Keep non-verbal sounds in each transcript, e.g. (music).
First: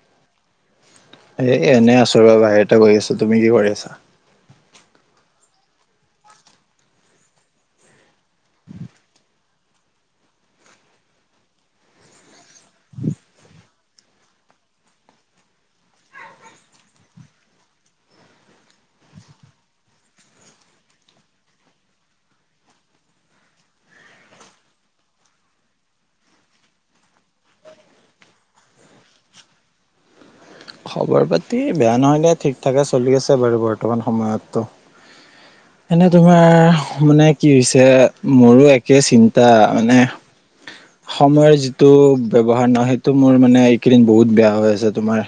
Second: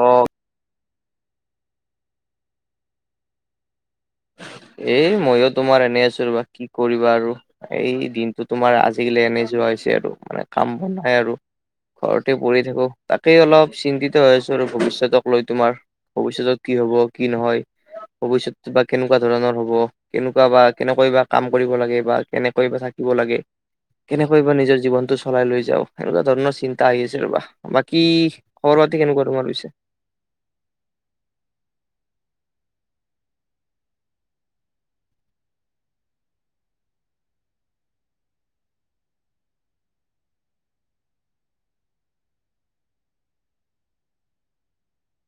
অ'। এ এনে আছো আৰু বাহিৰতে বহি আছোঁ। তুমি কি কৰি আছা? এ মইও তোমাৰ এনেই আছোঁ ৰবা, কি কৰিবা আৰু। এই দিনটো তোমাৰ আজিকালি এনে যোৱা হৈছে আৰু মানে কাম বন নাই আৰু। ঘৰতে পৰি থাকো তাতেই অলপ চিন্তিত হৈ আছো আৰু ভৱিষ্যতক লৈ তোমাৰ ভৱিষ্যতত কি হ'ব কি নহয় ভৱিষ্যতটো কেনেকুৱা ধৰণৰ হ'ব কেনেকুৱা বা কেনেকৈ বা কাম কৰিব লাগে বা কেনেকৈ বা থাকিব লাগে। কেনেকৈ বা নিজৰ জীৱনটো চলাই লৈ যাওঁ সেনেকুৱা ধৰণৰ চিন্তা আহি আছে ৰবা। বাকী খবৰ পাতি কেনেকুৱা তোমাৰ পিছে? খবৰ পাতি বেয়া নহয় দে ঠিক ঠাকে চলি আছে বাৰু বৰ্তমান সময়ত ত'। (inaudible) এনে তোমাৰ মানে কি হৈছে মোৰো একে চিন্তা, মানে সময়ৰ যিটো ব্যৱহাৰ ন সেইটো মোৰ মানে এইকেইদিন বহুত বেয়া হৈ আছে তোমাৰ।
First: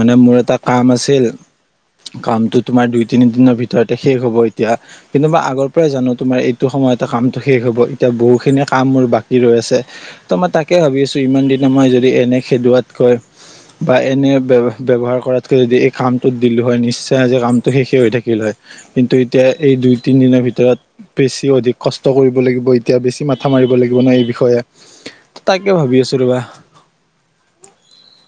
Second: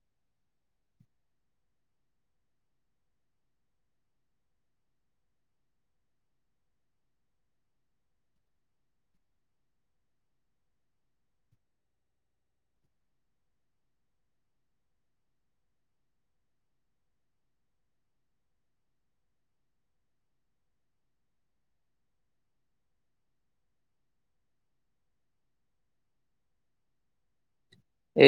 মানে মোৰ এটা কাম আছিল। কামটো তোমাৰ দুই তিনি দিনৰ ভিতৰতে শেষ হ'ব এতিয়া। কিন্তু মই আগৰ পৰাই জানো তোমাৰ এইটো সময়তে কামটো শেষ হ'ব, এতিয়া বহুখিনি কাম মোৰ বাকী ৰৈ আছে। ত' মই তাকে ভাবি আছোঁ ইমান দিনা মই যদি এনে খেদোৱাত কৈ বা এনে বে ব্যৱহাৰ কৰাতকৈ যদি এই কামটোত দিলো হয়, নিশ্চয় আজি কামটো শেষে হৈ থাকিল হয়। কিন্তু এতিয়া এই দুই তিন দিনৰ ভিতৰত বেছি অধিক কষ্ট কৰিব লাগিব এতিয়া, বেছি মাথা মাৰিব লাগিব ন এই বিষয়ে। তাকে ভাবি আছোঁ ৰবা।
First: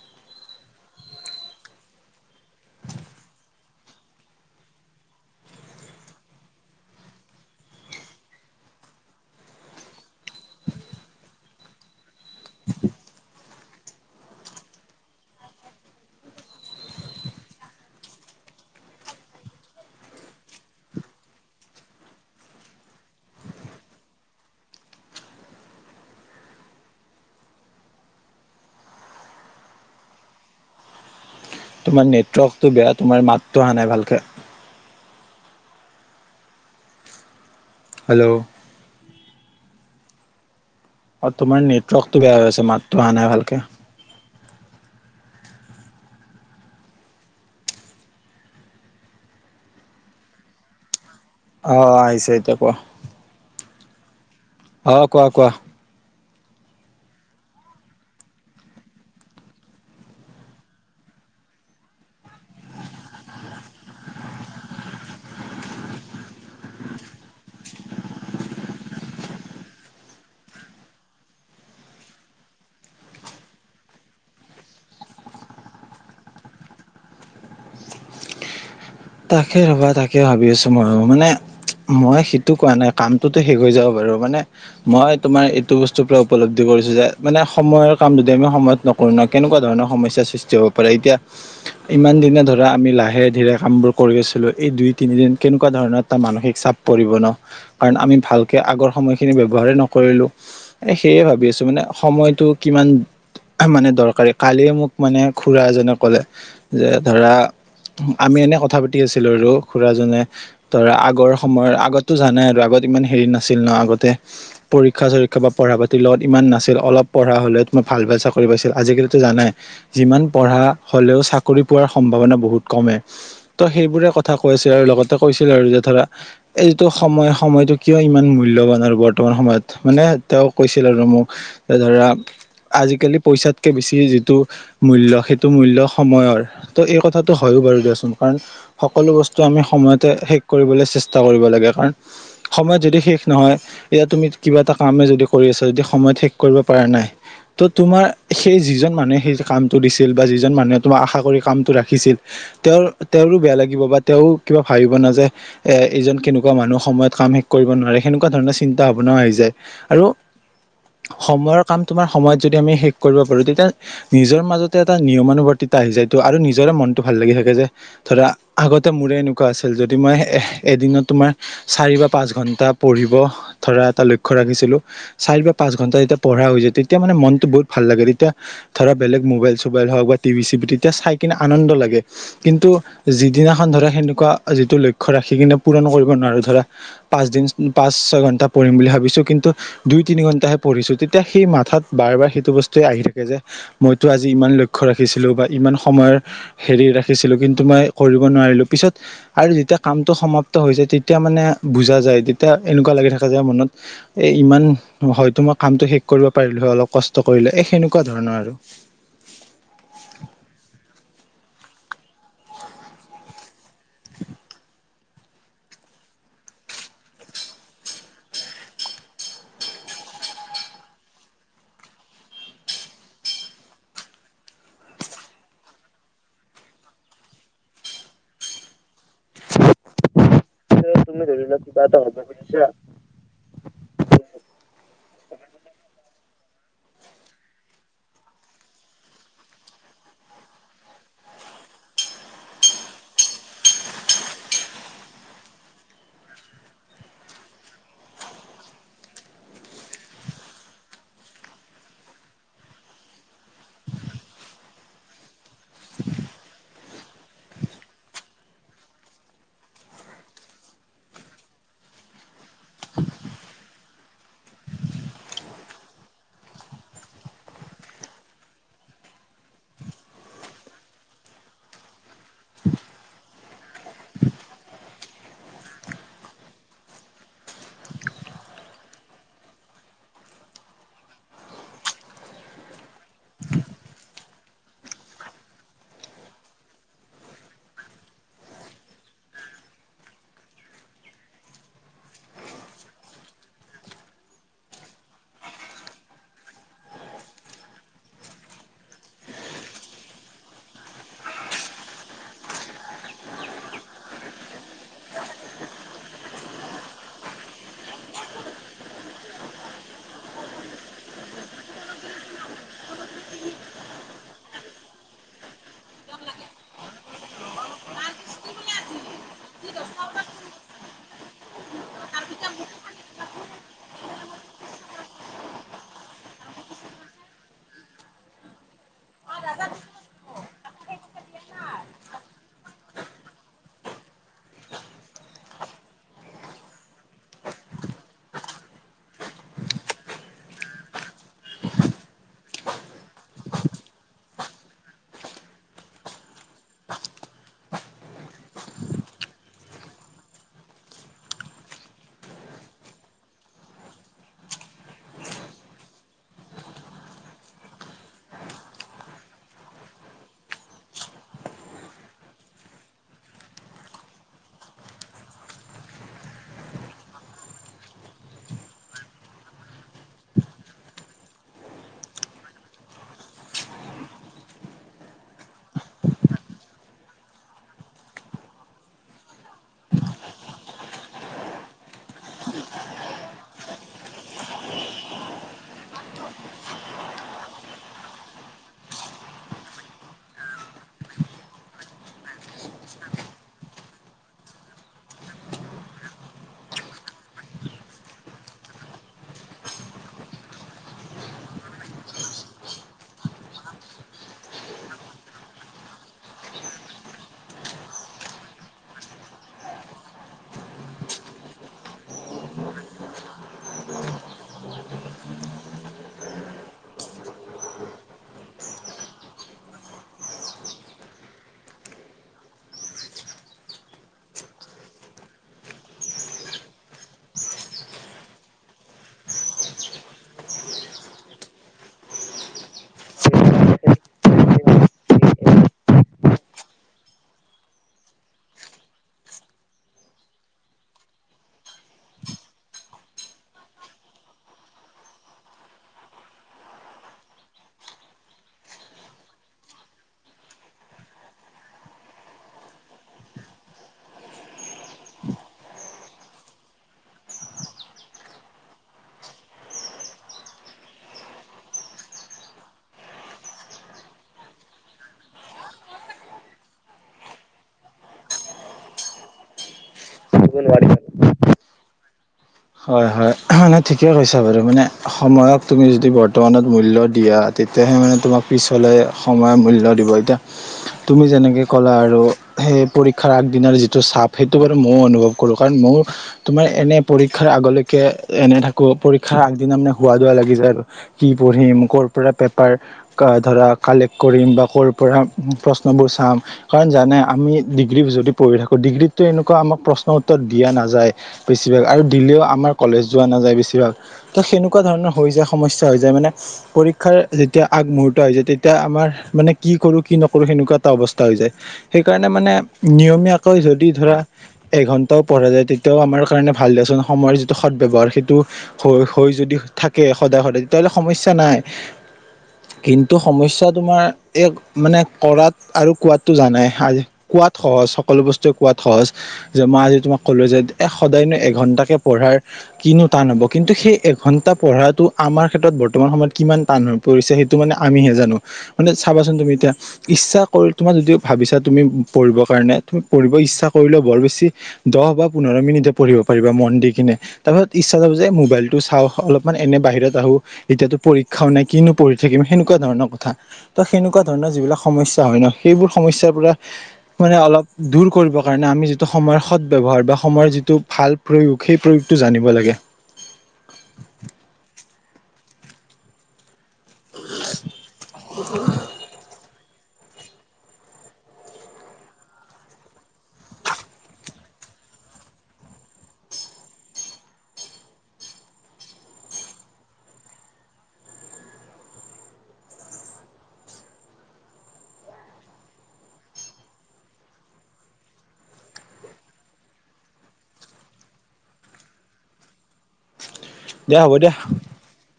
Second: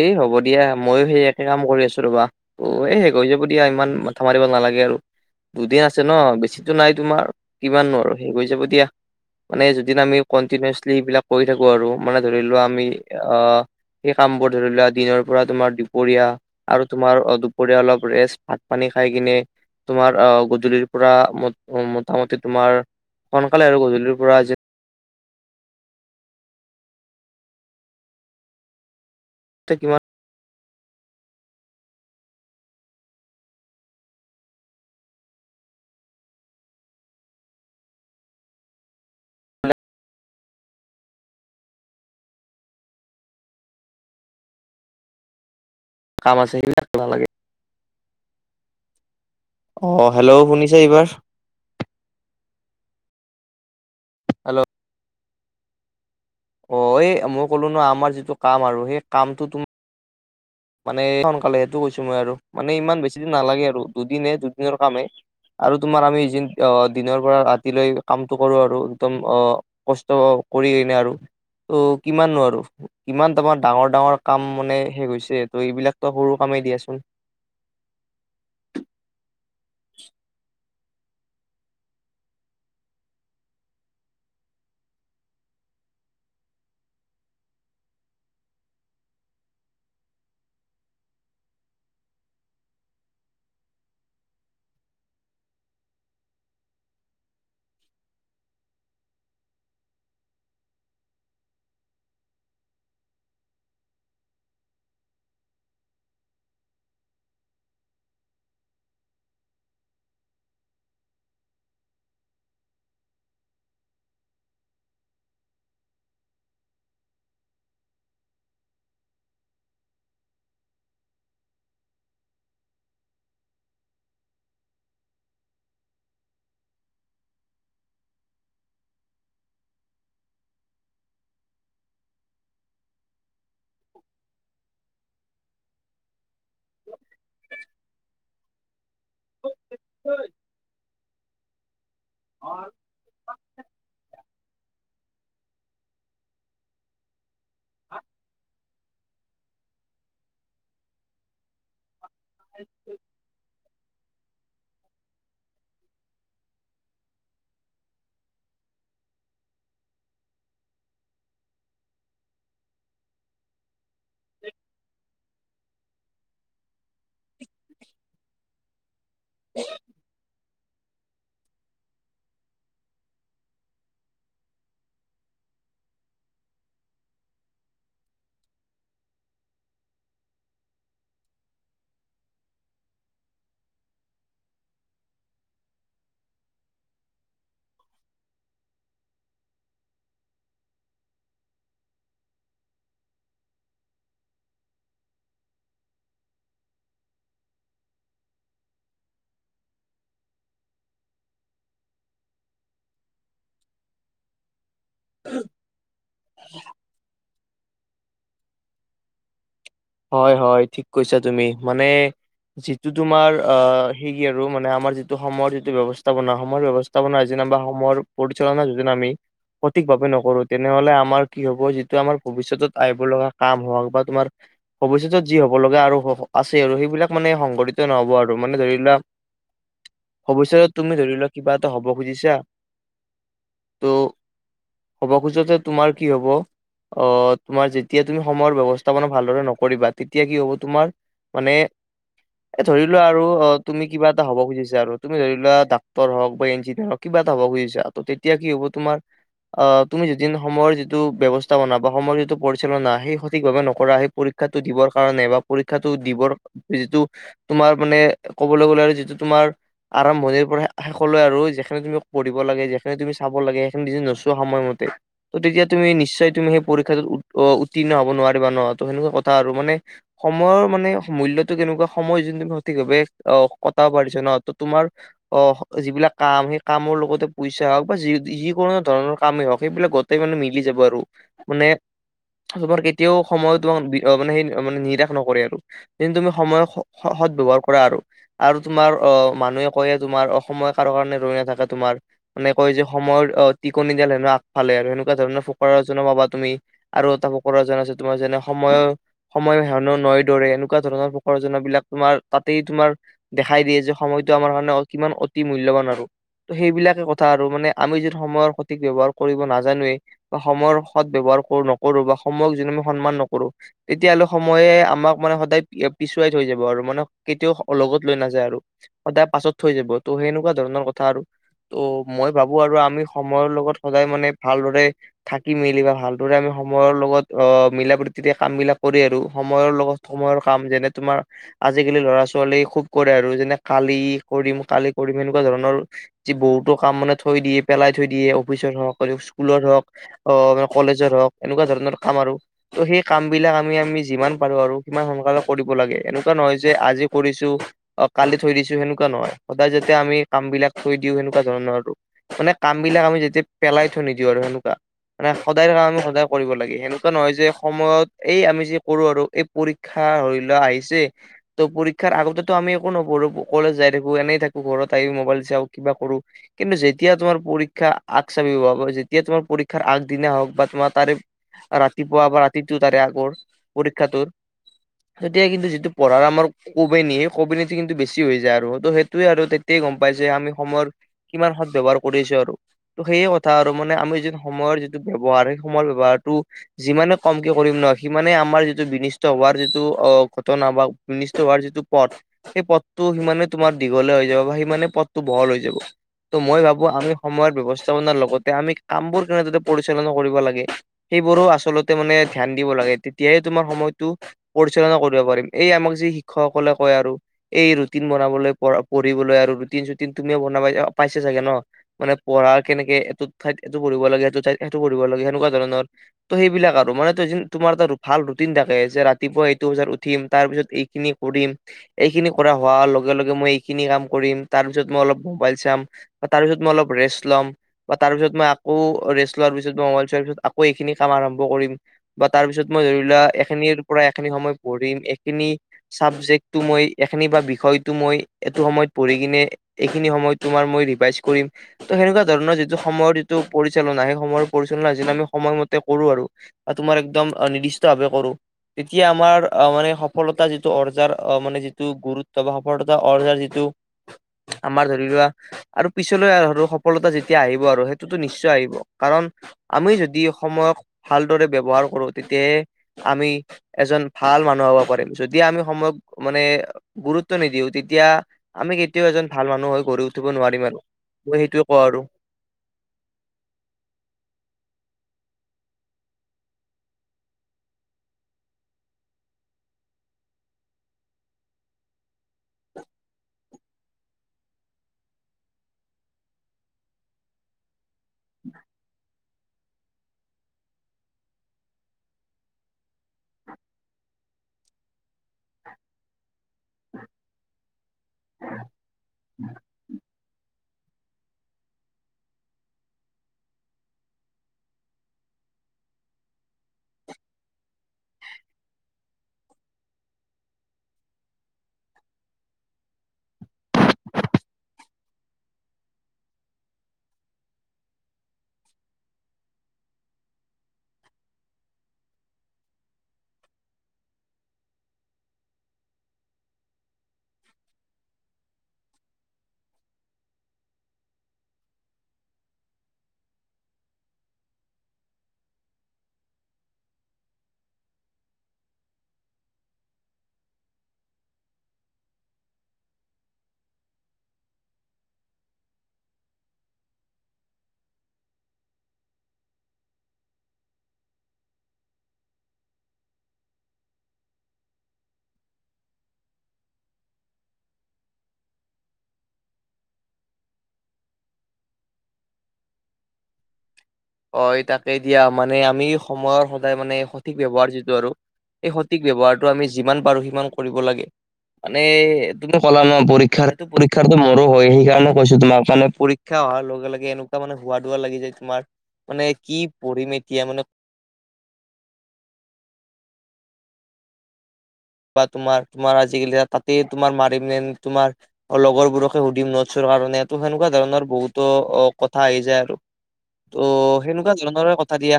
এই হ'ব দিয়া ময়ো সেই একে কাম কৰি আছোঁ ৰ'বা অ এই শেষ হৈ যাব দিয়া ইমান মাথা মাৰিব নালাগে আৰু দুদিন আছে ন বেছিতো নাই তোমাৰ কিমাননো আৰু শেষ হৈ যাব দিয়া মানে যদি আমি কন্টিনচলি এইবিলাক কৰি থাকো আৰু মানে ধৰি লোৱা আমি আহ সেই কামবোৰ ধৰি লোৱা দিনৰ পৰা তোমাৰ দুপৰীয়া আৰু তোমাৰ অ দুপৰীয়া অলপ ৰেষ্ট ভাত পানী খাই কিনে তোমাৰ অ গধলিৰ পৰা মট অ মোটামুটি তোমাৰ সোনকালে আৰু গধূলিৰ পৰা যে (unintelligible) কিমান তোমাৰ নেটৱৰ্কটো বেয়া তোমাৰ মাতটো অহা নাই ভালকে হেল্ল' অ তোমাৰ নেটৱৰ্কটো বেয়া হৈ আছে মাতটো অহা নাই ভালকে কাম আছে সেইবিলাক নালাগে অ হেল্ল'ও শুনিছে এইবাৰ অ অ' আহিছে এতিয়া কোৱা হেল্ল' অ কোৱা কোৱা। অ এই মই ক'লো ন আমাৰ যিটো কাম আৰু সেই কামটো তোম মানে সোনকালে সেইটো কৈছো মই আৰু মানে ইমান বেছি দিন নালাগে আৰু দুদিনহে দুদিনৰ কামে হে। আৰু তোমাৰ আমি জিন অ দিনৰ পৰা ৰাতিলৈ কামটো কৰো আৰু একদম অ কষ্ট কৰি কেনে আৰু ত কিমান নো আৰু কিমান তমাৰ ডাঙৰ-ডাঙৰ কাম মানে শেষ হৈছে ত' এইবিলাক তো সৰু কামেই দিয়াচোন তাকে ৰবা তাকে ভাবি আছো মইও মানে মই সেইটো কোৱা নাই কামটোতো শেষ হৈ যাব বাৰু মানে মই তোমাৰ এইটো বস্তুৰ পৰা উপলব্ধি কৰিছো যে মানে সময়ৰ কাম যদি আমি সময়ত ন কৰো ন কেনেকুৱা ধৰণৰ সমস্যাৰ সৃষ্টি হ'ব পাৰে এতিয়া ইমান দিনে ধৰা আমি লাহে ধীৰে কামবোৰ কৰি আছিলো এই দুই তিনিদিন কেনেকুৱা ধৰণৰ এটা মানসিক চাপ পৰিব ন কাৰণ আমি ভালকে আগৰ সময়খিনি ব্যৱহাৰেই নকৰিলো এ সেয়ে ভাবি আছো মানে সময়টো কিমান মানে দৰকাৰী কালিয়ে মোক মানে খুৰা এজনে ক'লে যে ধৰা আমি এনে কথা পাতি আছিলো আৰু খুৰা জনে ধৰা আগৰ সময়ৰ আগতো জানাই আৰু আগত ইমান হেৰি নাছিল ন আগতে পৰীক্ষা চৰীক্ষা বা পঢ়া পাতিৰ লগত ইমান নাছিল অলপ পঢ়া হ'লে তোমাৰ ভাল ভাল চাকৰি পাইছিল আজিকালিতো জানাই যিমান পঢ়া হ'লেও চাকৰি পোৱাৰ সম্ভাৱনা বহুত কমে। ত সেইবোৰে কথা কৈ আছিল আৰু লগতে কৈছিল আৰু যে ধৰা এইটো সময় সময়টো কিয় ইমান মূল্যবান আৰু বৰ্তমান সময়ত মানে তেওঁ কৈছিল আৰু মোক এই ধৰা আজিকালি পইচাতকে বেছি যিটো মূল্য সেইটো মূল্য সময়ৰ ত' এই কথাটো হয়ও বাৰু দিয়াচোন। কাৰণ সকলো বস্তু আমি সময়তে শেষ কৰিবলৈ চেষ্টা কৰিব লাগে কাৰণ সময়ত যদি শেষ নহয় এতিয়া তুমি কিবা এটা কামেই যদি কৰি আছা যদি সময় শেষ কৰিব পৰা নাই ত' তোমাৰ সেই যিজন মানুহে সেই কামটো দিছিল বা যিজন মানুহে তোমাৰ আশা কৰি কাম টো ৰাখিছিল তেওঁৰ তেওঁৰো বেয়া লাগিব বা তেওঁ কিবা ভাবিব না যে, এ এইজন কেনেকুৱা মানুহ সময়ত কাম শেষ কৰিব নোৱাৰে সেনেকুৱা ধৰণৰ চিন্তা ভাৱনাও আহি যায়। আৰু সময়ৰ কাম তোমাৰ সময়ত যদি আমি শেষ কৰিব পাৰো তেতিয়া নিজৰ মাজতে এটা নিয়মানুবৰ্তিতা আহি যায় ট আৰু নিজৰে মনতটো ভাল লাগি থাকে যে, ধৰা আগতে মোৰে এনেকুৱা আছিল। যদি মই এদিনত তোমাৰ চাৰি বা পাঁচ ঘণ্টা পঢ়িব ধৰা এটা লক্ষ্য ৰাখিছিলোঁ। চাৰি বা পাঁচ ঘণ্টা যেতিয়া পঢ়া হৈ যায়, তেতিয়া মানে মনতটো বহুত ভাল লাগে। তেতিয়া ধৰা বেলেগ মোবাইল চোবাইল হওক বা টিভি চিভি। তেতিয়া চাই কিনে আনন্দ লাগে কিন্তু যিদিনাখন ধৰা সেনেকুৱা যিটো লক্ষ্য ৰাখি কিনে পূৰণ কৰিব নোৱাৰো ধৰা পাঁচদিন পাঁচ ছয় ঘন্টা পঢ়িম বুলি ভাবিছো কিন্তু দুই তিনি ঘন্টাহে পঢ়িছো। তেতিয়া সেই মাথাত বাৰ বাৰ সেইটো বস্তুৱে আহি থাকে যে, মইতো আজি ইমান লক্ষ্য ৰাখিছিলো বা ইমান সময়ৰ হেৰি ৰাখি ৰাখিছিলো কিন্তু মই কৰিব নোৱাৰিলোঁ। পিছত আৰু যেতিয়া কামটো সমাপ্ত হৈ যায়, তেতিয়া মানে বুজা যায়। তেতিয়া এনেকুৱা লাগি থাকে যে মনত এ ইমান হয়তো মই কামটো শেষ কৰিব পাৰিলো হয় অলপ কষ্ট কৰিলে। এ সেনেকুৱা ধৰণৰ আৰু। হয় হয়, ঠিক কৈছা তুমি। মানে যিটো তোমাৰ অ' সেই কি আৰু মানে আমাৰ যিটো সময়ৰ যিটো ব্যৱস্থাপনা সময়ৰ ব্যৱস্থাপনা যেনিবা সময়ৰ পৰিচালনা যোজনা আমি সঠিক ভাৱে নকৰো। তেনেহলে আমাৰ কি হব যিটো আমাৰ ভৱিষ্যতত আহিব লগা কাম হওঁক বা তোমাৰ ভৱিষ্যতত যি হব লগা আৰু আছে আৰু সেইবিলাক মানে সংঘটিত নহব আৰু মানে ধৰি লোৱা ভৱিষ্যতত তুমি ধৰি লোৱা কিবা এটা হব খুজিছা? ত' হ'ব খোজোতে তোমাৰ কি হব? অ। তোমাৰ যেতিয়া তুমি সময়ৰ ব্যৱস্থাপনা ভালদৰে ন কৰিবা, তেতিয়া কি হ'ব তোমাৰ মানে এ ধৰি লোৱা আৰু অ তুমি কিবা এটা হব খুজিছা আৰু। তুমি ধৰি লোৱা ডাক্তৰ হওক বা ইঞ্জিনিয়াৰ হওক। কিবা এটা হ'ব খুজিছা। তেতিয়া কি হ'ব তোমাৰ অ তুমি দুদিন সময়ৰ যিটো ব্যৱস্থাপনা বা সময়ৰ যিটো পৰিচালনা। সেই সঠিকভাৱে নকৰা সেই শিক্ষাটো দিবৰ কাৰণে বা পৰীক্ষাটো দিবৰ যিটো তোমাৰ মানে ক'বলৈ গ'লে আৰু যিটো তোমাৰ আৰম্ভণিৰ পৰা শেষলৈ আৰু যিখিনি তুমি পঢ়িব লাগে, যিখিনি তুমি চাব লাগে সেইখিনি যদি নোচোৱা সময়মতে। গতিকে তুমি নিশ্চয় তুমি সেই পৰীক্ষাটোত উত্তীৰ্ণ হ'ব নোৱাৰিবা ন। ত' সেনেকুৱা কথা আৰু মানে সময়ৰ মানে মূল্যটো কেনেকুৱা, নসময় যোনটো তুমি সঠিকভাৱে অ কটাব পাৰিছা ন। ত' তোমাৰ অ যিবিলাক কাম, সেই কামৰ লগতে পইচা হওক বা যি যিকোনো ধৰণৰ কামেই হওক। সেইবিলাক তাই মানে মিলি যাব আৰু মানে তোমাৰ কেতিয়াও সময় তোমাক অ মানে সেই মানে নিৰাশ নকৰে আৰু কিন্ত তুমি সময় সৎ ব্যয়ৱহাৰ কৰা আৰু। আৰু তোমাৰ অ মানুহে কয় তোমাৰ, অসময় কাৰো কাৰণে ৰৈ নাথাকে তোমাৰ। মানে কয় যে সময়ৰ টিকনি দাল হেনো আগফালে আৰু সেনেকুৱা ধৰণৰ ফুকৰা যুজনা পাবা তুমি। আৰু এটা (unintelligible) আছে তোমাৰ যেনে, সময়ৰ সময়ৰ হেয়নো নৈ দৰে। এনেকুৱা ধৰণৰ ফকৰা যুনা বিলাক, তোমাৰ তাতেই তোমাৰ দেখাই দিয়ে যে, সময়টো আমাৰ কাৰণে কিমান অতি মূল্যবান আৰু। ত' সেইবিলাকে কথা আৰু মানে আমি যিটো সময়ৰ সঠিক ব্যৱহাৰ কৰিব নাজানোৱেই বা সময়ৰ সত ব্যয়ৱহাৰ কৰো নকৰো বা সময়ক যোনে মই সন্মান নকৰো। তেতিয়া হলে সময়ে আমাক মানে সদায় পিছুৱাই থৈ যাব আৰু মানে কেতিয়াও লগত লৈ নাযায় আৰু। সদায় পাছত থৈ যাব। ত' সেনেকুৱা ধৰণৰ কথা আৰু। ত' মই ভাবো আৰু আমি সময়ৰ লগত সদায় মানে ভালদৰে থাকি মেলি বা ভালদৰে আমি সময়ৰ লগত অ মিলা প্ৰতি তেতিয়া কাম বিলাক কৰি আৰু সময়ৰ লগত সময়ৰ কাম, যেনে তোমাৰ আজিকালি ল'ৰা ছোৱালীয়ে খুব কৰে আৰু যেনে, কালি কৰিম কালি কৰিম এনেকুৱা ধৰণৰ যি বহুতো কাম মানে থৈ দিয়ে, পেলাই থৈ দিয়ে। অফিচত হওক আৰু স্কুলত হওক। অ', কলেজৰ হওক এনেকুৱা ধৰণৰ কাম আৰু ত' সেই কাম বিলাক আম আমি আমি যিমান পাৰোঁ আৰু সিমান সোনকালে কৰিব লাগে, এনেকুৱা নহয় যে আজি কৰিছোঁ অ', কালি থৈ দিছো সেনেকুৱা নহয় সদায় যেতিয়া আমি কাম বিলাক থৈ দিও সেনেকুৱা ধৰণৰ আৰু। মানে কাম বিলাক আমি যেতিয়া পেলাই থৈ নিদিও আৰু সেনেকুৱা। মানে সদায় কাম আমি সদায় কৰিব লাগে সেনেকুৱা নহয় যে সময়ত এই আমি যে কৰোঁ আৰু এই পৰীক্ষা ধৰি লোৱা আহিছে ত' পৰীক্ষাৰ আগতেতো আমি একো নপঢ়ো কলেজ যাই থাকো, এনেই থাকো ঘৰত আহি মবাইল চাওঁ কিবা কৰোঁ। কিন্তু যেতিয়া তোমাৰ পৰীক্ষা আগ চাপিব যেতিয়া তোমাৰ পৰীক্ষাৰ আগদিনা হওক বা তোমাৰ তাৰে আৰু ৰাতিপুৱা বা ৰাতিটো তাৰে আগৰ পৰীক্ষাটোত তেতিয়া কিন্তু যিটো পঢ়াৰ আমাৰ কোবেনী সেই কোবেনীটো কিন্তু বেছি হৈ যায় আৰু ত' সেইটোয়ে আৰু তেতিয়াই গম পাই যে আমি সময়ৰ কিমান সত ব্যৱহাৰ কৰি আছো আৰু। ত' সেইয়ে কথা আৰু মানে আমি যিটো সময়ৰ যিটো ব্যৱহাৰ সেই সময়ৰ ব্যৱহাৰতটো যিমানে কম তেওঁ কৰিম ন সিমানে আমাৰ যিটো বিনিষ্ট হোৱাৰ যিটো অ', ঘটনা বা বিনিষ্ট হোৱাৰ যিটো পথ সেই পথটো সিমানে তোমাৰ দীঘলে হৈ যাব বা সিমানে পথটো বহল হৈ যাব। ত' মই ভাবো আমি সময়ৰ ব্যৱস্থাপনাৰ লগতে আমি কামবোৰ কেনেদৰে পৰিচালনা কৰিব লাগে সেইবোৰো আচলতে মানে ধ্যান দিব লাগে তেতিয়াহে তোমাৰ সময়তো পৰিচালনা কৰিব পাৰিম। এই আমাক যি শিক্ষকসকলে কয় আৰু এই ৰুটিন বনাবলৈ পঢ়া-পঢ়িবলৈ আৰু ৰুটিন চুটিন তুমিও বনাব পাইছে চাগে ন? মানে পঢ়া কেনেকে এইটো ঠাইত এইটো পঢ়িব লাগে এইটো ঠাইত সেইটো পঢ়িব লাগে সেনেকুৱা ধৰণৰ। ত' সেইবিলাক আৰু মানে তোমাৰ এটা ভাল ৰুটিন থাকে যে ৰাতিপুৱা এইটো বজাত উঠিম তাৰ পিছত এইখিনি কৰিম এইখিনি কৰা হোৱাৰ লগে লগে মই এইখিনি কাম কৰিম তাৰ পিছত মই অলপ মোবাইল চাম। তাৰপিছত মই অলপ ৰেষ্ট ল'ম। বা তাৰপিছত মই আকৌ ৰেষ্ট লোৱাৰ পিছত মই মোবাইল চোৱাৰ পিছত আকৌ এইখিনি কাম আৰম্ভ কৰিম। বা তাৰপিছত মই ধৰিলোৱা এখিনিৰ পৰা এখিনি সময় পঢ়িম, এইখিনি চাবজেক্টটো মই এখিনি বা বিষয়টো মই এইটো সময়ত পঢ়ি কিনে এইখিনি সময়ত তোমাৰ মই ৰিভাইজ কৰিম। ত' সেনেকুৱা ধৰণৰ যিটো সময়ৰ যিটো পৰিচালনা সেই সময়ৰ পৰিচালনা যদি আমি সময়মতে কৰোঁ আৰু অ', তোমাৰ একদম নিৰ্দিষ্ট ভাৱে কৰোঁ। তেতিয়া আমাৰ অ', মানে সফলতা যিটো অৰ্জাৰ অ', মানে যিটো গুৰুত্ব বা সফলতা অৰ্জাৰ যিটো আমাৰ ধৰি লোৱা আৰু পিছলৈ আৰু সফলতা যেতিয়া আহিব আৰু সেইটোতো নিশ্চয় আহিব, কাৰণ আমি যদি সময়ক দৰে ব্যৱহাৰ কৰো তেতিয়াহে আমি এজন ভাল মানুহ হব পাৰিম, যদি আমি সময়ক মানে গুৰুত্ব নিদিও তেতিয়া আমি কেতিয়াও এজন ভাল মানুহ হৈ গৌৰ উঠিব কৰিব নোৱাৰিম আৰু নোৱাৰিবা মই সেইটোৱে কওঁ আৰু। হয় হয়, মানে ঠিকে কৈছা বাৰু মানে সময়ক তুমি যদি বৰ্তমানত মূল্য দিয়া তেতিয়াহে মানে তোমাক পিছলৈ সময়ে মূল্য দিব, এতিয়া তুমি যেনেকে ক'লা আৰু সেই পৰীক্ষাৰ আগদিনাৰ যিটো চাপ সেইটো বাৰু ময়ো অনুভৱ কৰোঁ, কাৰণ মও তোমাৰ এনে পৰীক্ষাৰ আগলৈকে এনে থাকো পৰি আগদিনা মানে হোৱা দোৱা লাগি যায়, কি পঢ়িম ক'ৰ পৰা পেপাৰ ধৰা কালেক্ট কৰিম বা ক'ৰ পৰা প্ৰশ্নবোৰ চাম। কাৰণ জানাই আমি ডিগ্ৰী যদি পঢ়ি থাকো ডিগ্ৰীতটো এনেকুৱামাক প্ৰশ্ন উত্তৰ দিয়া নাযায় বেছিভাগ আৰু দিলেও আমাৰ কলেজ যোৱা নাযায় বেছিভাগ তো সেনেকুৱা ধৰণৰ হৈ যায় সমস্যা হৈ যায় মানে পৰীক্ষাৰ যেতিয়া আগমুহুৰ্ত আহিছে তেতিয়া আমাৰ মানে কি কৰো কি নকৰো সেনেকুৱা এটা অৱস্থা হৈ যায় সেইকাৰণে মানে নিয়মীয়াকৈ যদি ধৰা এঘন্টাও পঢ়া যায় তেতিয়াও আমাৰ কাৰণে ভাল দদিয়াচোন সময়ৰ যিটো সদব্যৱহাৰ সেইটো হৈ হৈ যদি থাকে সদায় সদায় তেতিয়াহলে সমস্যা নাই কিন্তু সমস্যা তোমাৰ এক মানে কৰাত আৰু কোৱাতো জানাই কোৱাত সহজ সকলো বস্তুৱে কোৱাত সহজ যে মই আজি তোমাক ক'লো যে এ সদায়নো এঘন্টাকে পঢ়াৰ কিনো টান হ'ব কিন্তু সেই এঘন্টা পঢ়াটো আমাৰ ক্ষেত্ৰত বৰ্তমান সময়ত কিমান টান হয় পৰিছে সেইটো মানে আমিহে জানো মানে চাবাচোন তুমি এতিয়া ইচ্ছা কৰি তোমাৰ যদি ভাবিছা তুমি পঢ়িবৰ কাৰণে তুমি পঢ়িব ইচ্ছা কৰিলে বৰ বেছি দহ বা পোন্ধৰ মিনিটে পঢ়িব পাৰিবা মন দি কিনে তাৰপিছত ইচ্ছা যাব যে মোবাইলটো চাওঁ অলপমান এনে বাহিৰত আহো এতিয়াতো পৰীক্ষাও নাই কিনো পঢ়ি থাকিম সেনেকুৱা ধৰণৰ কথা ত সেনেকুৱা ধৰণৰ যিবিলাক সমস্যা হয় ন সেইবোৰ সমস্যা পৰা পৰা অলপ দূৰ কৰিবৰ কাৰণে আমি যিটো সময়ৰ সদ ব্যয়ৱহাৰ বা সময়ৰ যিটো ভাল প্ৰয়োগ সেই প্ৰয়োগটো জানিব লাগে হয় তাকে দিয়া মানে আমি সময়ৰ সদায় মানে সঠিক ব্যৱহাৰ যিটো আৰু এই সঠিক ব্যৱহাৰটো আমি যিমান পাৰো সিমান কৰিব লাগে মানে তুমি কলা ন পৰীক্ষাৰ সেইটো পৰীক্ষাৰটো মৰো হয় সেইকাৰণে কৈছো তোমাক মানে পৰী ক্ষাৰ হোৱা লগে লগে এনেকুৱা মানে হোৱা-দোৱা লাগি যাই তোমাৰ মানে কি পঢ়িম এতিয়া মানে বা তোমাৰ তোমাৰ আজিকালি তাতে তোমাৰ মাৰিম মেন তোমাৰ লগৰবোৰকে সুধিম নটছৰ কাৰনে সেনেকুৱা ধৰণৰ বহুতো অ কথা আহি যায় আৰু ত দিয়া হ'ব দিয়া সেনেকুৱা ধৰণৰে কথা দিয়া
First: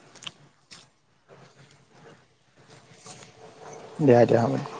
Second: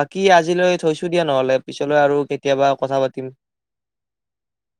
বাক কি আজিলৈ থৈছো দিয়া নহ'লে পিছলৈ আৰু কেতিয়াবা কথা পাতিম দিয়া দিয়া হব দিয়া